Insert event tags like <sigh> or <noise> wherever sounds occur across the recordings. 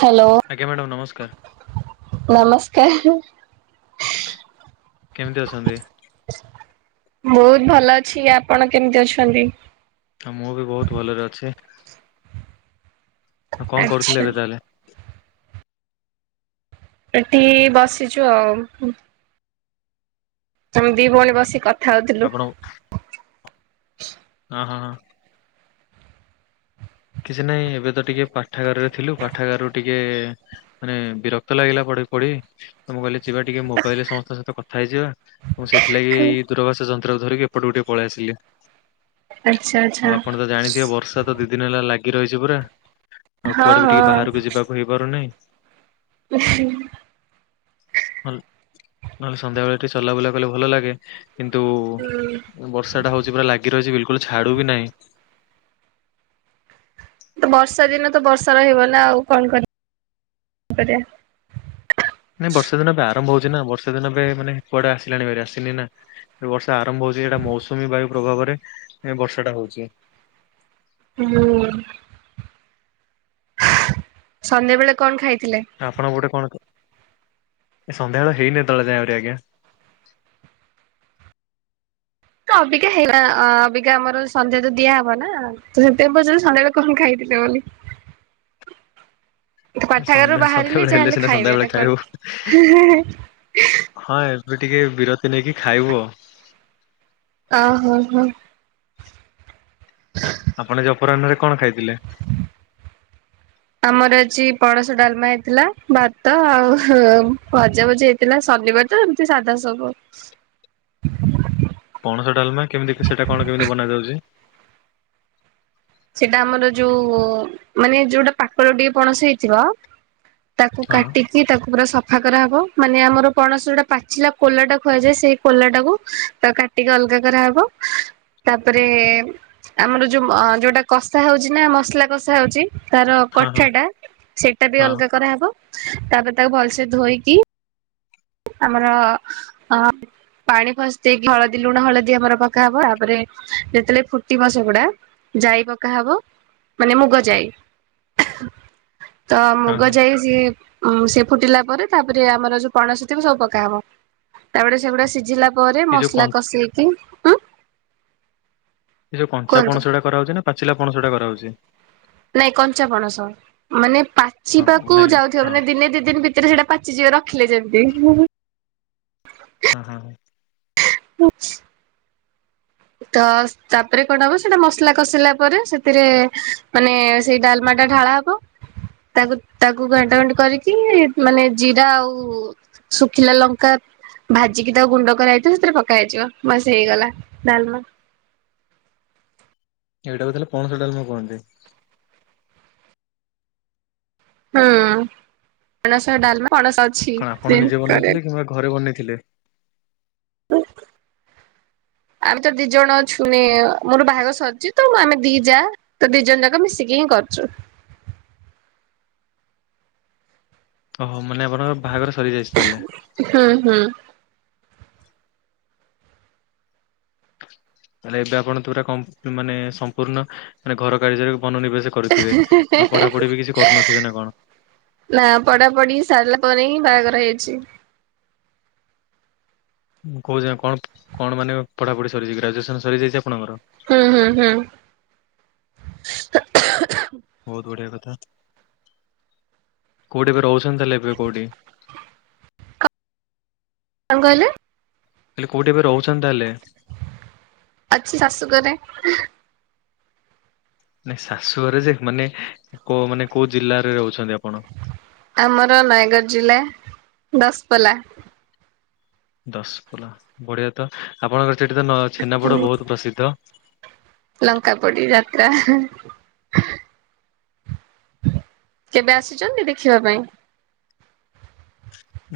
Hello. ଆଜ୍ଞା madam ନମସ୍କାର। ନମସ୍କାର। କେମିତି ଅଛନ୍ତି? ବୋହୁତ ଭଲ ଅଛି ଆପଣ କେମିତି ଅଛନ୍ତି? ମୁଁ ବି ବୋହୁତ ଭଲରେ ଅଛି। ଆଉ କଣ ଆଚ୍ଛା। କରୁଥିଲେ ଏବେ ତାହେଲେ? ଏଠି ବସିଛୁ ଆଉ। ଆମେ ଦିଇ ଭଉଣୀ ବସି ହଉଥିଲୁ। ଆପଣ ହଁ ହଁ ହଁ। କିଛି ନାହିଁ ଏବେ ତ ଟିକେ ପାଠାଗାରରେ ଥିଲୁ ପାଠାଗାରରୁ ଟିକେ ଟିକେ ମାନେ ବିରକ୍ତ ଲାଗିଲା ପଢ଼ି ପଢ଼ି। ତ ମୁଁ କହିଲି ଯିବା ଟିକେ ମୋବାଇଲି ରେ ସମସ୍ତଙ୍କ ସହିତ କଥା ହେଇଯିବା ତ ସେଥିଲାଗି ଦୂରବାସା ଯନ୍ତ୍ରକୁ ଧରିକି ଏପଟକୁ ଟିକେ ପଳେଇ ଆସିଲି ଆଚ୍ଛା ଆଚ୍ଛା ଆଉ ଆପଣ ତ ଜାଣିଥିବେ ବର୍ଷା ଦିଇ ଦିନ ହେଲା ଲାଗି ରହିଛି ପୁରା ଆଉ ହଁ କୁଆଡେ ବି ହଁ ଟିକେ ବାହାରକୁ ଯିବାକୁ ହେଇପାରୁନାହିଁ। ହେ। ନହେଲେ ସନ୍ଧ୍ୟା ବେଳେ ଟିକେ ଚଲା ବୁଲା କଲେ ଭଲ ଲାଗେ। କିନ୍ତୁ ହୁଁ। ବର୍ଷା ଟା ହୋଉଚି ପୁରା ଲାଗି ରହିଛି ବିଲକୁଲ ଛାଡୁ ବି ନାହିଁ। ତ ବର୍ଷା ଦିନ ତ ବର୍ଷା ରହିବନା ଆଉ କଣ କରିବା କରିବା। ନାଇଁ ବର୍ଷେ ଦିନ ଏ ଆରମ୍ଭ ହୋଉଛି ନା ବର୍ଷେ ଦିନ ଏ ମାନେ କୁଆଡେ ଆସିଲାଣି ଭାରି ଆସିନି ନା। ବର୍ଷା ଆରମ୍ଭ ହୋଉଛି ଏଟା ମୌସୁମୀ ବାୟୁ ପ୍ରଭାବରେ ବର୍ଷା ଟା ହୋଉଛି। ହୁଁ। ସନ୍ଧ୍ୟାବେଳେ କଣ ଖାଇଥିଲେ। ଆପଣ ଗୋଟେ କଣ ଏ ସନ୍ଧ୍ୟାବେଳ ହେଇନି ଦଳେ ଯାଏଁବରି ଆଜ୍ଞା। ଅବିକା ହେଇ ଅବିକା ଆମର ସନ୍ଧ୍ୟା ତ ଦିଆହବ ନା? ତ ସେତେବେଳେ ପିଲ ସନ୍ଧ୍ୟା ବେଳେ କଣ ଖାଇଥିଲେ ବୋଲି। ପାଠାଗାରରୁ ସନ୍ଧ୍ୟା ବାହାରିଲେ ସନ୍ଧ୍ୟାବେଳେ ହେଲେ ଯାହାହେଲେ ସିନା ଖାଇବେ ସନ୍ଧ୍ୟାବେଳେ ନା କଣ? ଖାଇବୁ। ହଁ ଏବେ ଟିକେ ବିରତି ନେଇକି ଖାଇବୁ ଆ। ଓ ହୋ ହୋ। ଆପଣ ଯେ ଅପରାହ୍ନରେ କଣ ଖାଇଥିଲେ। ଆମର ଅଛି ପଣସ ଡାଲମା ହେଇଥିଲା ଭାତ ଆଉ ଭଜା ଭଜି ହେଇ? ଥିଲା ଶନିବାର ତ ଏମତି ସାଧା ସବୁ? ପଣସ ଡ଼ାଲମା କେମିତି ସେଟା କଣ କେମିତି ବନାଯାଉଛି। ସେଇଟା ଆମର ଯୋଉ ମାନେ ଯୋଉଟା ପାଖର ଟିକେ ପଣସ ହେଇଥିବ। ତାକୁ ହଁ କାଟି? କି ତାକୁ ପୁରା ସଫା କରାହବ ମାନେ ଆମର ପଣସ ଗୋଟେ ପାଚିଲା କୋଲାଟା ଖୁଆଯାଏ ସେଇ କୋଲାଟାକୁ ତାକୁ କାଟ। ଟିକେ ଅଲଗା କରାହବ ତାପରେ ଆମର ଯୋଉ ଯୋଉଟା? କଷା ହଉଛି ନା ମସଲା କଷା ହଉଛି ତାର ହଁ ହଁ କଠା ଟା ସେଇଟା ବି ହଁ ଅଲଗା କରାହେବ। ତାପରେ ତାକୁ ଭଲସେ ଧୋଇକି? ଆମର ଅ? ପାଣି ଫସି ଦେଇକ ହଳଦୀ ଲୁଣ ହଳଦୀ ଆମର ପକାହବ ତାପରେ ଯେତେବେଳେ ଫୁଟି ସେ ଗୁଡା? ଯାଇ ପକା ହବ ମାନେ ମୁଗ ଯାଇ। ତ ହଁ ମୁଗ ହଁ ଯାଇ ସି ସେ ଫୁଟିଲା ପରେ ତାପରେ ଆମର ଯୋଉ ପଣସ? ସବୁ ପକା ହବ ତାପ ସେଗୁଡା ସିଝିଲା ପରେ ଏ ଯୋଉ କ ମସଲା କଷେଇକି? ଉଁ ଏ ଯୋଉ କଞ୍ଚା କୁହନ୍ତୁ ପଣ ସେ ଗଟା ହଉଛି ନା ପାଚିଲା ପଣ ରେ କରହଉଚି? ନାଇଁ କଞ୍ଚା ପଣସ ମାନେ ହଁ ପାଚିବାକୁ? ନାଇଁ ଯାଉଥିବ ହଁ ମାନେ ଦିନେ ଦି ଦିନ ଭିତରେ ସେଇଟା ପାଚିଯିବ ରଖିଲେ ଯେମତି। ହଁ ହଁ ହଁ ପୁଚ। ତ ତାପରେ କଣ ହବ ସେଟା ମସଲା କଷିଲା ପରେ ସେଥିରେ ମାନେ ସେଇ ଡାଲମାଟା ଢାଳବ? ତାକୁ ତାକୁ ଘଣ୍ଟ ଘେଣ୍ଟ କରିକି ମାନେ ଜିରା ଆଉ? ଶୁଖିଲା ଲଙ୍କା? ଭାଜିକି ତା ଗୁଣ୍ଡ କର ହେଇଥିବ ସେଥିରେ ପକା ହେଇଯିବ ବସ ହେଇଗଲା ଡାଲମା। ଏଇଟା ତାହେଲେ ପଣସ ଡାଲମା କହନ୍ତି ହୁଁ ପଣସ ଡାଲମା ପଣସ ଅଛି କଣ ଆପଣ ନିଜେ କରିବାକୁ। ବନେଇଥିଲେ କିମ୍ବା ଘରେ ବନେଇଥିଲେ? ହୁଁ ଆମେ ତ ଦି ଜଣ ଛୁନି ମୋର ବାହାଘ ସରିଛି ତ ଆମେ ଦି ଯା? ତ ଦି ଜଣ ଯାକ ମିଶିକି ହିଁ କରୁଛୁ। ଓହୋ ମାନେ ଆପଣଙ୍କର ବାହାଘର ସରିଯାଇଛି ତାହେଲେ। ହୁଁ ହୁଁ। ଲେ ଏବେ ଆପଣ ପୁରା ମାନେ ସମ୍ପୂର୍ଣ୍ଣ ମାନେ ଘର କାର୍ଯ୍ୟରେ ବନନିବେଶ? କରିଥିବେ ଆଉ ପଢାପଢି ବି କିଛି କରୁନଥିବେ ନା କଣ। ନା ପଢା ପଢି ସାରିଲା ପରେ ହିଁ ବାହାଘର ହେଇଛି। କହୁଛି ନା କଣ କଣ ମାନେ ପଢାପଢି ସରିଯଛି ଗ୍ରାଜୁଏସନ ସରିଯାଇଛି ଆପଣଙ୍କର। ହୁଁ ହୁଁ ହୁଁ। ବହୁତ ବଢିଆ କଥା କଉଠି ଏବେ ରହୁଛି ଛନ୍ତି ତାହେଲେ କଉଠି। କଣ କହିଲେ? ହେଲେ କଉଠି ଏବେ ରହୁଛନ୍ତି ତାହେଲେ? ଅଛି ଶାଶୁ ଘରେ। ଶାଶୁଘରେ ଯେ ମାନେ କ ମାନେ କଉ ଜିଲ୍ଲାରେ ରହୁଛନ୍ତି ଆପଣ? ଆମର ନୟାଗଡ଼ ଜିଲ୍ଲା ଦଶପଲା। ଦଶପଲା ବଢ଼ିଆ ତ ଆପଣଙ୍କର ସେଠି ତ ଛେନାପଡ଼ ବହୁତ ପ୍ରସିଦ୍ଧ। ଲଙ୍କା ପଡ଼ି ଯାତ୍ରା। କେବେ ଆସିଛନ୍ତି ଦେଖିବା ପାଇଁ?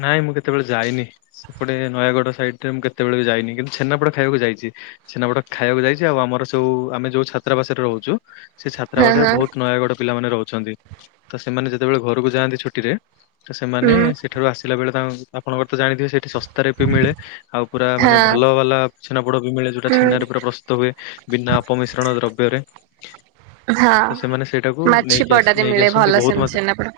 ନାଇଁ ମୁଁ କେତେବେଳେ ଯାଇନି। ସେପଟେ ନୟାଗଡ଼ ସାଇଡ ରେ ମୁଁ କେତେବେଳେ ବି ଯାଇନି କିନ୍ତୁ ଛେନାପୋଡ଼ ଖାଇବାକୁ ଯାଇଛି। ଛେନାପୋଡ଼ ଖାଇବାକୁ ଯାଇଛି ଆଉ ଆମର ସବ ଆମେ ଯୋଉ ଛାତ୍ରାବାସରେ ରହୁଛୁ। ସେ ହଁ ଛାତ୍ରାବାସରେ ହଁ ବହୁତ ନୟାଗଡ଼ ପିଲାମାନେ ରହୁଛନ୍ତି ତ ସେମାନେ ଯେତେବେଳେ ଘରକୁ ଯାଆନ୍ତି ଛୁଟିରେ। ତ ସେମାନେ ହୁଁ ସେଠାରୁ ଆସିଲା ବେଳେ ତା ଆପଣଙ୍କର ତ ଜାଣିଥିବେ ସେଇଠି ଶସ୍ ରେ ବି ମିଳେ ଆଉ ପୁରା ମାନେ ହଁ ଭଲ ବାଲା ଛେନା ପୋଡ ବି ମିଳେ ଯୋଉଟା ହୁଁ ଛେନାରେ ପୁରା ପ୍ରସ୍ତୁତ ହୁଏ। ବିନା ପମିଶ୍ରଣ ଦ୍ରବ୍ୟରେ। ତ ହଁ ସେମାନେ ସେଇଟାକୁ ମାଛି ନେଇକି ପଡାରେ ନେଇକି ମିଳେ ଭଲ ଆସୁଛନ୍ତି ବହୁତ ସେମିତି ମାତ୍ରା ଛେନାପୋଡ।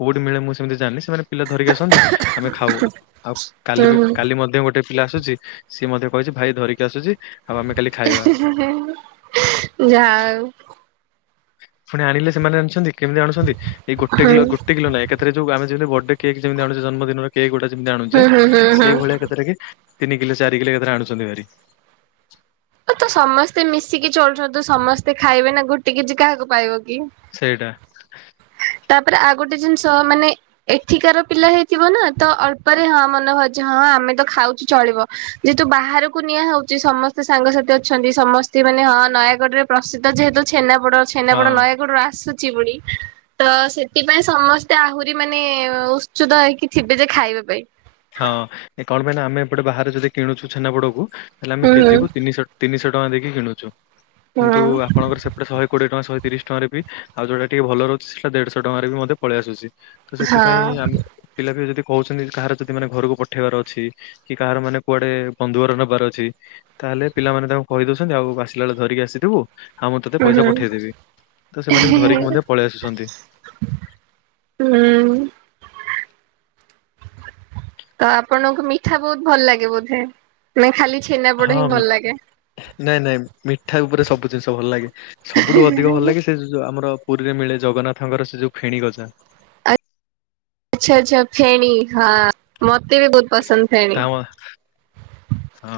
କୋଉଠି ମିଳେ ମୁଁ ସେମିତି ଜାଣିନି ସେମାନେ ପିଲା ଧରିକି ଆସନ୍ତି ଆମେ ଖାଉ ଆଉ ହୁଁ କାଲି ବି ହୁଁ କାଲି ମଧ୍ୟ ଗୋଟେ ପିଲା ଆସୁଛି ସିଏ ମଧ୍ୟ କହିଛି ଭାଇ ଧରିକି ଆସୁଛି ଆଉ ଆମେ କାଲି ଖାଇ ଯା ହଉ। ପୁଣି ଆଣିଲେ ସେମାନେ ଆଣିଛନ୍ତି କେମିତି ଆଣୁଛନ୍ତି ଏଇ ଗୋଟେ କିଲୋ ହୁଁ ଗୋଟେ କିଲୋ ନାହିଁ ଏକଥରେ ଯୋଉ ଆମେ ଯେମିତି ବଡେ କେକ୍ ଯେମିତି ଆଣୁଛେ ଜନ୍ମଦିନର କେକ୍ ଗୁଡ଼ାକ ଯେମିତି ହୁଁ ଆଣୁଛେ ହୁଁ ହୁଁ ହୁଁ। ସେଇ ଭଳିଆ ଏକା ଥରକେ ତିନି କିଲୋ ଚାରି କିଲୋ ଏଥର ଆଣୁଛନ୍ତି ଭାରି ତ ସମସ୍ତେ ମିଶିକି ଚଳୁଛନ୍ତି ସମସ୍ତେ ଖାଇବେ ନା ଗୋଟ କିଛି କାହାକୁ ପାଇବ କି। ସେଇଟା। ତାପରେ ଆଉ ଗୋଟେ ଜିନିଷ ମାନେ ଏଠିକାର ପିଲା ହେଇଥିବ ନା ତ ଅଳ୍ପରେ ରେ ହଁ ମନେ ହଁ ଆମେ ତ ଖାଉଛୁ ଚଳିବ। ଯେହେତୁ ବାହାରକୁ ନିଆ ହଉଚଛି ସମସ୍ତେ ସାଙ୍ଗସାଥି ଅଛନ୍ତି ସମସ୍ତେ ମାନେ ହଁ ନୟାଗଡ଼ରେ ପ୍ରସିଦ୍ଧ ଯେହେତୁ ଛେନାପୋଡ଼ ହଁ ଛେନାପୋଡ଼ ନୟାଗଡ଼ରୁ ଆସୁଛି ପୁଣି। ତ ସେଥିପାଇଁ ସମସ୍ତେ ଆହୁରି ମାନେ ଉତ୍ସୁଦ ହେଇକି ଥିବେ ଯେ ଖାଇବା ପାଇଁ। ହଁ କଣ ପାଇଁ ନା ଆମେ ଏପଟେ ବାହାରେ ଯଦି କିଣୁଛୁ ଛେନାପୋଡ଼କୁ ତାହେଲେ ଆମେ ହୁଁ କେଜିକୁ ହୁଁ ତିନିଶହ ତିନିଶହ ଟଙ୍କା ଦେଇକି କିଣୁଛୁ କିନ୍ତୁ ଆପଣଙ୍କର ସେ ଶହେ କୋଡ଼ିଏ ଟଙ୍କ ଶହେ ତିରିଶ ଟଙ୍କାରେ ବି ଆଉ ଯଉଟା ଟିକେ ଭଲ ରହୁଛି ସେଟା ଦେଢ଼ଶହ ଟଙ୍କାରେ ବି ମଧ୍ୟ ପଳେଇ ଆସଛି। ତ ସେଥିପାଇଁ ହୁଁ ଆମେ ପିଲା ବି ଯଦି କହୁଛନ୍ତି କାହାର ଯଦି ସେ ମାନେ ଘରକୁ ପଠେଇବାର ଅଛି କି କାହାର ମାନେ କୁଆଡ଼େ ବନ୍ଧୁ ଘର ନେବାର ଅଛି ତାହେଲେ ପିଲାମାନେ ତାଙ୍କୁ କହି ଦଉଛନ୍ତି ଆଉ ଆସିଲା ବେଳେ ଧରିକି ଆସିଥିବୁ। ଆଉ ମୁଁ ତତେ ପଇସା ହୁଁ। ପଠେଇଦେବି ତ ସେମାନେ ବି ଧରିକି ମଧ୍ୟ ପଳେଇ ଆସୁଛନ୍ତି। ହୁଁ। ତ ଆପଣଙ୍କୁ ମିଠା ବହୁତ ଭଲ ଲାଗେ ବୋଧେ। ନା ଖାଲି ଛେନାପୋଡ଼ ହଁ ହିଁ ଭଲ ମିଠା ଲାଗେ। ନାଇଁ ନାଇଁ ମିଠା ଉପରେ ସବୁ ଜିନିଷ ଭଲ ଲାଗେ ସବୁଠୁ ଅଧିକ ଭଲ ଲାଗେ ସେଉ ଯ ଆମର ପୁରୀରେ ମିଳେ ଜଗନ୍ନାଥଙ୍କର ସେ ଯଉ ଫେଣି ଗଜା। ଆଚ୍ଛା ଆଚ୍ଛା ଫେଣୀ ହଁ ମୋତେ ବି ବହୁତ ପସନ୍ଦ ଫେଣି। ହ <inaudible> ହଁ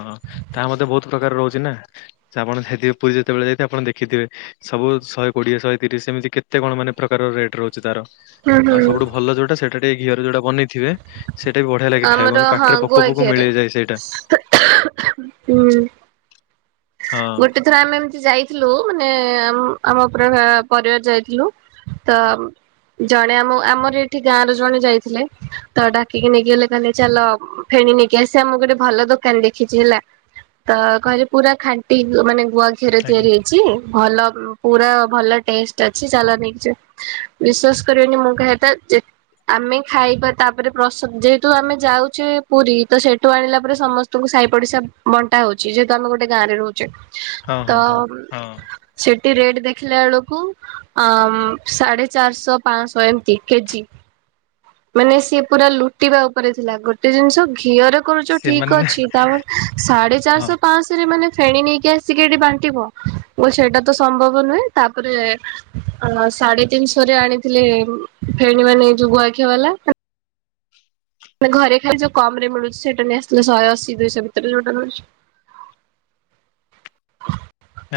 ତାହା ମଧ୍ଯ ବହୁତ ପ୍ରକାର ରହୁଛି ନା ସେ ଆପଣ ଯାଇଥିବେ ପୁରୀ ଯେତେବେଳେ ଯାଇଥିବେ ଆପଣ ଦେଖିଥିବେ। ସବୁ ଶହେ କୋଡିଏ ଶହେ ତିରିଶ ସେମିତି କେତେ କଣ ମାନେ ପ୍ରକାର ରେଟ୍ ରହୁଚି ତାର। ହୁଁ ଆଉ ହୁଁ। ସବୁଠୁ ଭଲ ଯୋଉଟା ସେଇଟା ଟିକେ ଘିଅର ଯୋଉଟା ବନେଇଥିବେ। ସେଇଟା ବି ବଢିଆ ଲାଗେ ଖାଇବା ଆମର ମାନେ ହଁ ପାଟିରେ ଗୁଆ ପକୋଉ ପକୋଉ ଘିଅରେ ମିଳେଇ ଯାଏ ସେଇଟା। <unintelligible> ହୁଁ। ହଁ ଗୋଟେ ଥର ଆମେ ଏମିତି ଯାଇଥିଲୁ ମାନେ ଆମ୍ ଆମ ପୁରା ପା ପରିବାର ଯାଇଥିଲୁ। ତ ଜଣେ ଆମ ଆମର ଏଠି ଗାଁର ଜଣେ ଯାଇଥିଲେ ତ ଡାକିକି ନେଇକି ଗଲେ କହିଲେ ଚାଲ ଫେଣି ନେଇକିି ଆସିବା। ମୁଁ କହିଲି ଭଲ ଦୋକାନ ଦେଖିଚି ହେଲା ତ କହିଲେ ପୁରା ଖା ଣ୍ଟି ମାନେ ଗୁଆ ଘିରରେ ଆଜ୍ଞା ତିଆରି ହେ ଇଚି ଭଲ ଉଁ ପୁରା ଭଲ ଟେଷ୍ଟ ଅଛି। ଚାଲ ନେଇକ ଯିବା। ବିଶ୍ଵାସ କରିବେନି ମୁଁ କହିବା କଥା ଯେ ଆମେ ଖାଇବା ତାପରେ ପ୍ରସଦ ଯେହେତୁ ଆମେ ଯାଉଛେ ପୁରି ତ ସେଠୁ ଆଣିଲା ପରେ ସମ ତମକୁ ସାହି ପଡିଶା ବଣ୍ଟା ହୋଉଚି ଯେହେତୁ ଆମେ ଗୋଟେ ଗାଁରେ ରହୁଚେ ହଁ ତ ହଁ ହଁ ଉଁ। ହଁ ସେଠି ରେଟ୍ ଦେଖିଲା ବେଳକୁ ଅଂମୁ ସାଢେ ଚାରିଶହ ପାଞ୍ଚଶହ ଏମତି କେଜି। ମାନେ ସିଏ ପୁରା ଲୁଟିବା ଉପରେ ଥିଲା ଗୋଟେ ଜିନିଷ ଘିଅର କରୁଚ ଠିକ୍ ସେମାନେ ଅଛି ତାମାନେ ସାଢେ ହଁ ଚାରିଶହ ପାଂଶରେ ଏମାନେ ଫେଣୀ ନେଇକି ଆସିକି ଏଠି ବାଣ୍ଟିବ। ମୁଁ କହିଲି ସେଇଟା ତ ସମ୍ଭବ ନୁହେଁ ତାପରେ ଆ ସାଢେ ତିନିଶହରେ ଆଣିଥିଲି ଫେଣୀ ମାନେ ଯୋଉ ଗୁଆଘିଅ ବାଲା। ମାନେ ଘରେ ଖାଏ ଯୋଉ କମରେ ମିଳୁଚି ସେଇଟା ନେଇ ଆସିଲ ଶ‌ଏ ଅଶୀ ଦୁଇଶହ ଭିତରେ ଯୋଉଟା ମିଳୁଚି।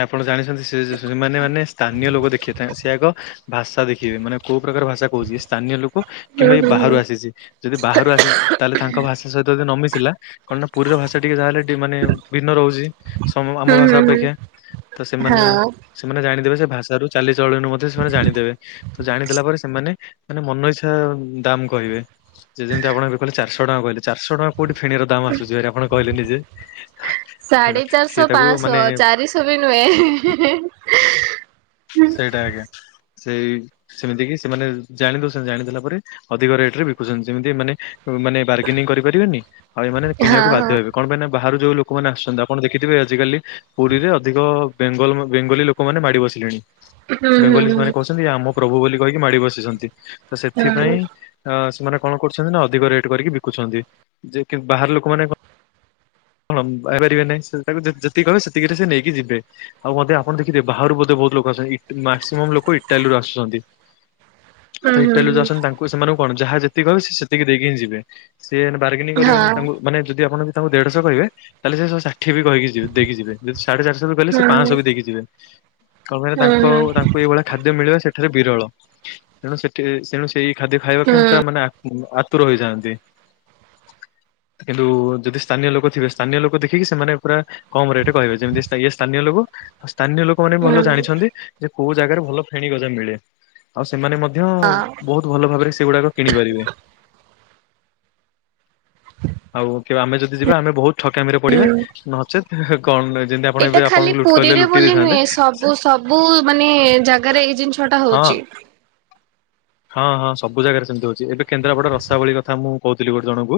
ଆପଣ ଜାଣିଚନ୍ତି ସେ ସେମାନେ ମାନେ ସ୍ଥାନୀୟ ଲୋକ ଦେଖିବେ ସେ ଆଗ ଭାଷା ଦେଖିବେ ମାନେ କୋଉ ପ୍ରକାର ଭାଷା କୋହୁଚି ଇଏ ସ୍ଥାନୀୟ ଲୋ କ ହୁଁ କିମ୍ବା ଏ ହୁଁ ବାହାରୁ ହୁଁ ଆସିଚି। ଯଦି ବାହାରୁ ଆସିଚ ତାହେଲେ ତାଙ୍କ ଭାଷା ସହିତ ଯଦି ନ ମିିଶିଲା। କଣ ନା ପୁରିର ଭାଷା ଟିକେ ଯାହା ହେଲେ ଟିକେ ମାନେ ଭିନ୍ନ ରହୁଚି। ସମ ହୁଁ ଆମ ହୁଁ ଭାଷା ହୁଁ ଅପେକ୍ଷା। ତ ସେମାନେ ହଁ। ସେମାନେ ଜାଣିଦେବେ ସେ ଭାଷାରୁ ଚାଲି ଚଳନିରୁ ମଧ୍ୟ ସେମାନେ ଜାଣିଦେବେ ତ ଜାଣିଦେଲା ପରେ ସେମାନେ ମାନେ ମନ ଇଛା ଦାମ୍ କହିବେ। ଯେ-ଯେମିତି ଆପଣ ଏବେ କହିଲେ ଚାରିଶହ ଟଙ୍କା କହିଲେ ଚାରିଶହ ଟଙ୍କା କୋଉଠି ଫେଣିର ଦାମ୍ ଆସୁଚିଭାରି ଆପଣ କହିଲେ ନିଜେ। ସାଢେ ହେଲା। ସିଏ ଚାରିଶହ ତାକୁ ପାଂଶହ ମାନେ ଚାରିଶହ ବି ନୁହେଁ। ସେଇଟା ଆଜ୍ଞା ସେଇ ସେମିତି କି ସେମାନେ ଜାଣି ଦୋଉଚନନ୍ତି ଜାଣି ଦେଲା ପରେ ଅଧିକ ରେଟରେ ବିକୁଚନ୍ତି ଯେମିତି ମାନେ ମାନେ ବାର୍ଗେନିଂ କରିପାରିବେନି ଆଉ ଏମାନେ କିଣିବାକୁ ବାଧ୍ୟ ହେବେ। କଣ ପାଇଁ ନା ବାହାରୁ ଯୋଉ ଲୋକମାନେ ଆସୁଚନ୍ତି। ଆପଣ ଦେଖିଥିବେ ଆଜିକାଲି ପୁରିରେ ଅଧିକ ବେଙ୍ଗଲ ବେଙ୍ଗଲୀ ଲୋକମାନେ ମାଡି ବସିଲେଣି। ବେଙ୍ଗଲୀ ମାନେ କୋହୁଚନ୍ତି ଆମ ପ୍ରଭୁ ବୋଲି କହିକି ମାଡି ବସିଚନ୍ତି ତ ସେଥିପାଇଁ ଅ ସେମାନେ କଣ କରୁଚନ୍ତି ନା ଅଧିକ ରେଟ୍ କରିକି ବିକୁଛନ୍ତି। ଯେକି ବାହାର ଲୋକମାନେ କ କଣ ପାଇପାରିବେ ନାହିଁ। ସେ ତାକୁ ଯେ-ଯେତିକି କହିବେ ସେତିକିରେ ସେ ନେଇକି ଯିବେ। ଆଉ ମଧ୍ୟ ଆପଣ ଦେଖିଥିବେ ବାହାରୁ ବୋଧେ ବୋହୁତ ଲୋକ ଆସଚନ୍ତି। ଇଟ୍‌ ମାକ୍ସିମମ୍ ଲୋକ ଇଟାଲୀରୁ ଆସୁଚନ୍ତି। ଇଟାଲୀରୁ ଯୋଉ ଆସଚନ୍ତି ତାଙ୍କୁ ସେମାନଙ୍କୁ କଣ ଯାହା ଯେତିକି କହିବେ ସେ-ସେତିକି ଦେଇକି ହିଁ ଯିବେ। ସିଏ ହେଲେ ବାର୍ଗେିନିଂ କରିବେ ତାଙ୍କୁ ମାନେ ଯଦି ଆପଣ ତାଙ୍କୁ ଦେଢଶହ କରିବେ ତାହେଲେ ସେ ଶହେ ଷା ଠିଏ ବି କହିକି ଯିବେ ଦେଇକି ଯିବେ ଯଦି ସାଢେ ଚାରିଶହ ବି କହିଲେ ସିଏ ପାଂଶହ ବି ଦେଇକି ଯିବେ। କଣ କହିଲ ତାଙ୍କ ଆଉ ତା ଙ୍କୁ ଏଇଭଳିଆ ଖାଦ୍ୟ ମିଳିବା ସେଠାରେ ବିରଳ। ତେଣୁ ସେଠି ସେଣୁ ସେଇ ଖାଦ୍ୟ ଖାଇବା ପାଇଁ ପୁରା ମାନେ ଆକୁଳ ଆତୁର ହୋଇଯାଆନ୍ତି କିନ୍ତୁ ଯଦି ସ୍ଥାନୀୟ ଲୋକ ଥିବେ ସ୍ଥାନୀୟ ଲୋକ ଦେଖିକି ସେମାନେ ପୁରା କମ ରେଟ୍ କହିବେ। ଯେମିତି ଇଏ ସ୍ଥାନୀୟ ଲୋକ ଆଉ ସ୍ଥାନିୟ ଲୋ ଲୋକମାନେ ଭଲ ଜାଣିଛନ୍ତି ଯେ କୋଉ ଜାଗାରେ ଭଲ ଫେଣି ଗଜା ମିଳେ ଆଉ ସେମାନେ ମଧ୍ୟ ବହୁତ୍। ଭଲ ଭାବରେ ସେଗୁଡାକ କିଣିପାରିବେ। ଆଉ କିବା ଆମେ ଯଦି ଯିବା ଆମେ ବହୁତ୍ ଠକାମିରେ ପଡିବା ନଚେତ୍। କଣ ଯେମିତି ଆପଣ ଏଇଟା ଏବେ ଖାଲି ଆପଣଙ୍କୁ ଲୁଟି କହିଲେ ପୁରୀରେ ଲୁଟି ବୋଲି ଦେଇଥାନ୍ତେ ନୁହେଁ ସବୁ ସବୁ ମାନେ ଜାଗାରେ ଏଇ ଜିନ ଛଅଟା ହଁ ହଉଛି। ହଁ ହଁ ସବୁ ଜାଗାରେ ସେମତି ହଉଛି ଏବେ କେନ୍ଦ୍ରାପଡା ରସାବଳି କଥା ମୁଁ କହୁଥିଲି ଗୋଟେ ଜଣଙ୍କୁ।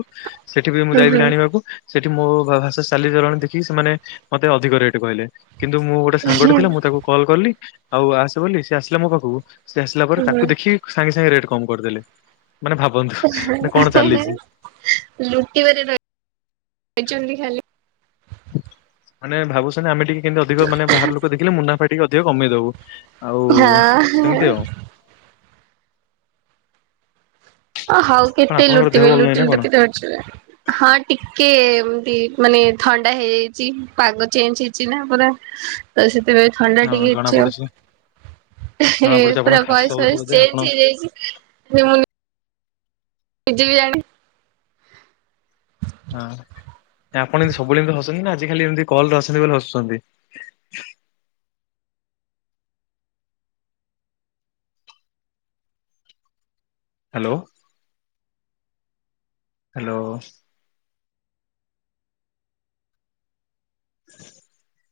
ସେଠି ବି ମୁଁ ହୁଁ ଯାଇଥିଲି ଆଣିବାକୁ। ସେଠି ମୋ ଭା ଭାଷା ଚାଲିଚଳଣି ଦେଖିକି ସେମାନେ ମତେ ଅଧିକ ରେଟ୍ କହିଲେ କିନ୍ତୁ ମୁଁ ଗୋ ଗୋଟେ ସାଙ୍ଗଟେ ଥିଲା ମୁଁ ତାକୁ କଲ୍ କଲି ଆଉ ଆସେ ବୋଲି ସେ ଆସିଲା ମୋ ପାଖୁକୁ ସେ ଆସିଲା ପରେ ହୁଁ ତାକୁ ଦେଖିକି। ସାଙ୍ଗେ ସାଙ୍ଗେ ରେଟ୍ କମ୍ କରିଦେଲେ ମାନେ ଭାବନ୍ତୁ ନା କଣ ଚାଲିଚି। ଲୁଟିବାରେ ରହିଯାଇଛନ୍ତି ଖାଲି। ମାନେ ଭାବୁଛନ୍ତି ଆମେ ଟିକେ କେମତି ଅଧିକ ମାନେ ବାହାର ଲୋକ ଦେଖିଲେ ମୁନାଫା ଟିକେ ଅଧିକ କମେଇଦବୁ। ଆଉ ହାଁ ହଁ। ସେମିତି ଆଉ ଓ ହଉ କଣ କେତେ ଆପଣଙ୍କର ଦେହ ଲୁଟିବେ ଭଲ ନାହିଁ ଲୁଟି ନା ଲୁଟି କଣ? କି ଡରଯିବେ। ହଁ ଟିକେ ଏମତି ମାନେ ଥଣ୍ଡା ହେଇଯାଇଚି ପାଗ ଚେଞ୍ଜ ହେଇଛି ନା ପୁରା। ତ ସେଥିପାଇଁ ଥଣ୍ଡା ହଁ ଟିକେ ଜଣା ହେଛି ପଡୁଛି ଜଣା ଆଉ। ପଡୁଛି ଆପଣ ପୁରା ଖାସ ଭଏସ୍ ହଉଛି ଫଏସ୍ ବୋଧେ ଆପଣ ହଁ ଚେଞ୍ଜ ହେଇଯାଇଛି <unintelligible> ନିଜେବି ଯାଣିନି। <unintelligible> ହଁ ଏ ଆପଣ ଇନ୍ତି ସବୁବେଳେ ଏମିତି ହସନ୍ତି ନା ଆଜି ଖାଲି ଏମତି କଲରେ ଅଛନ୍ତି ବୋଲି ହସୁଛନ୍ତି? ହାଲୋ। ହାଲୋ। <inaudible>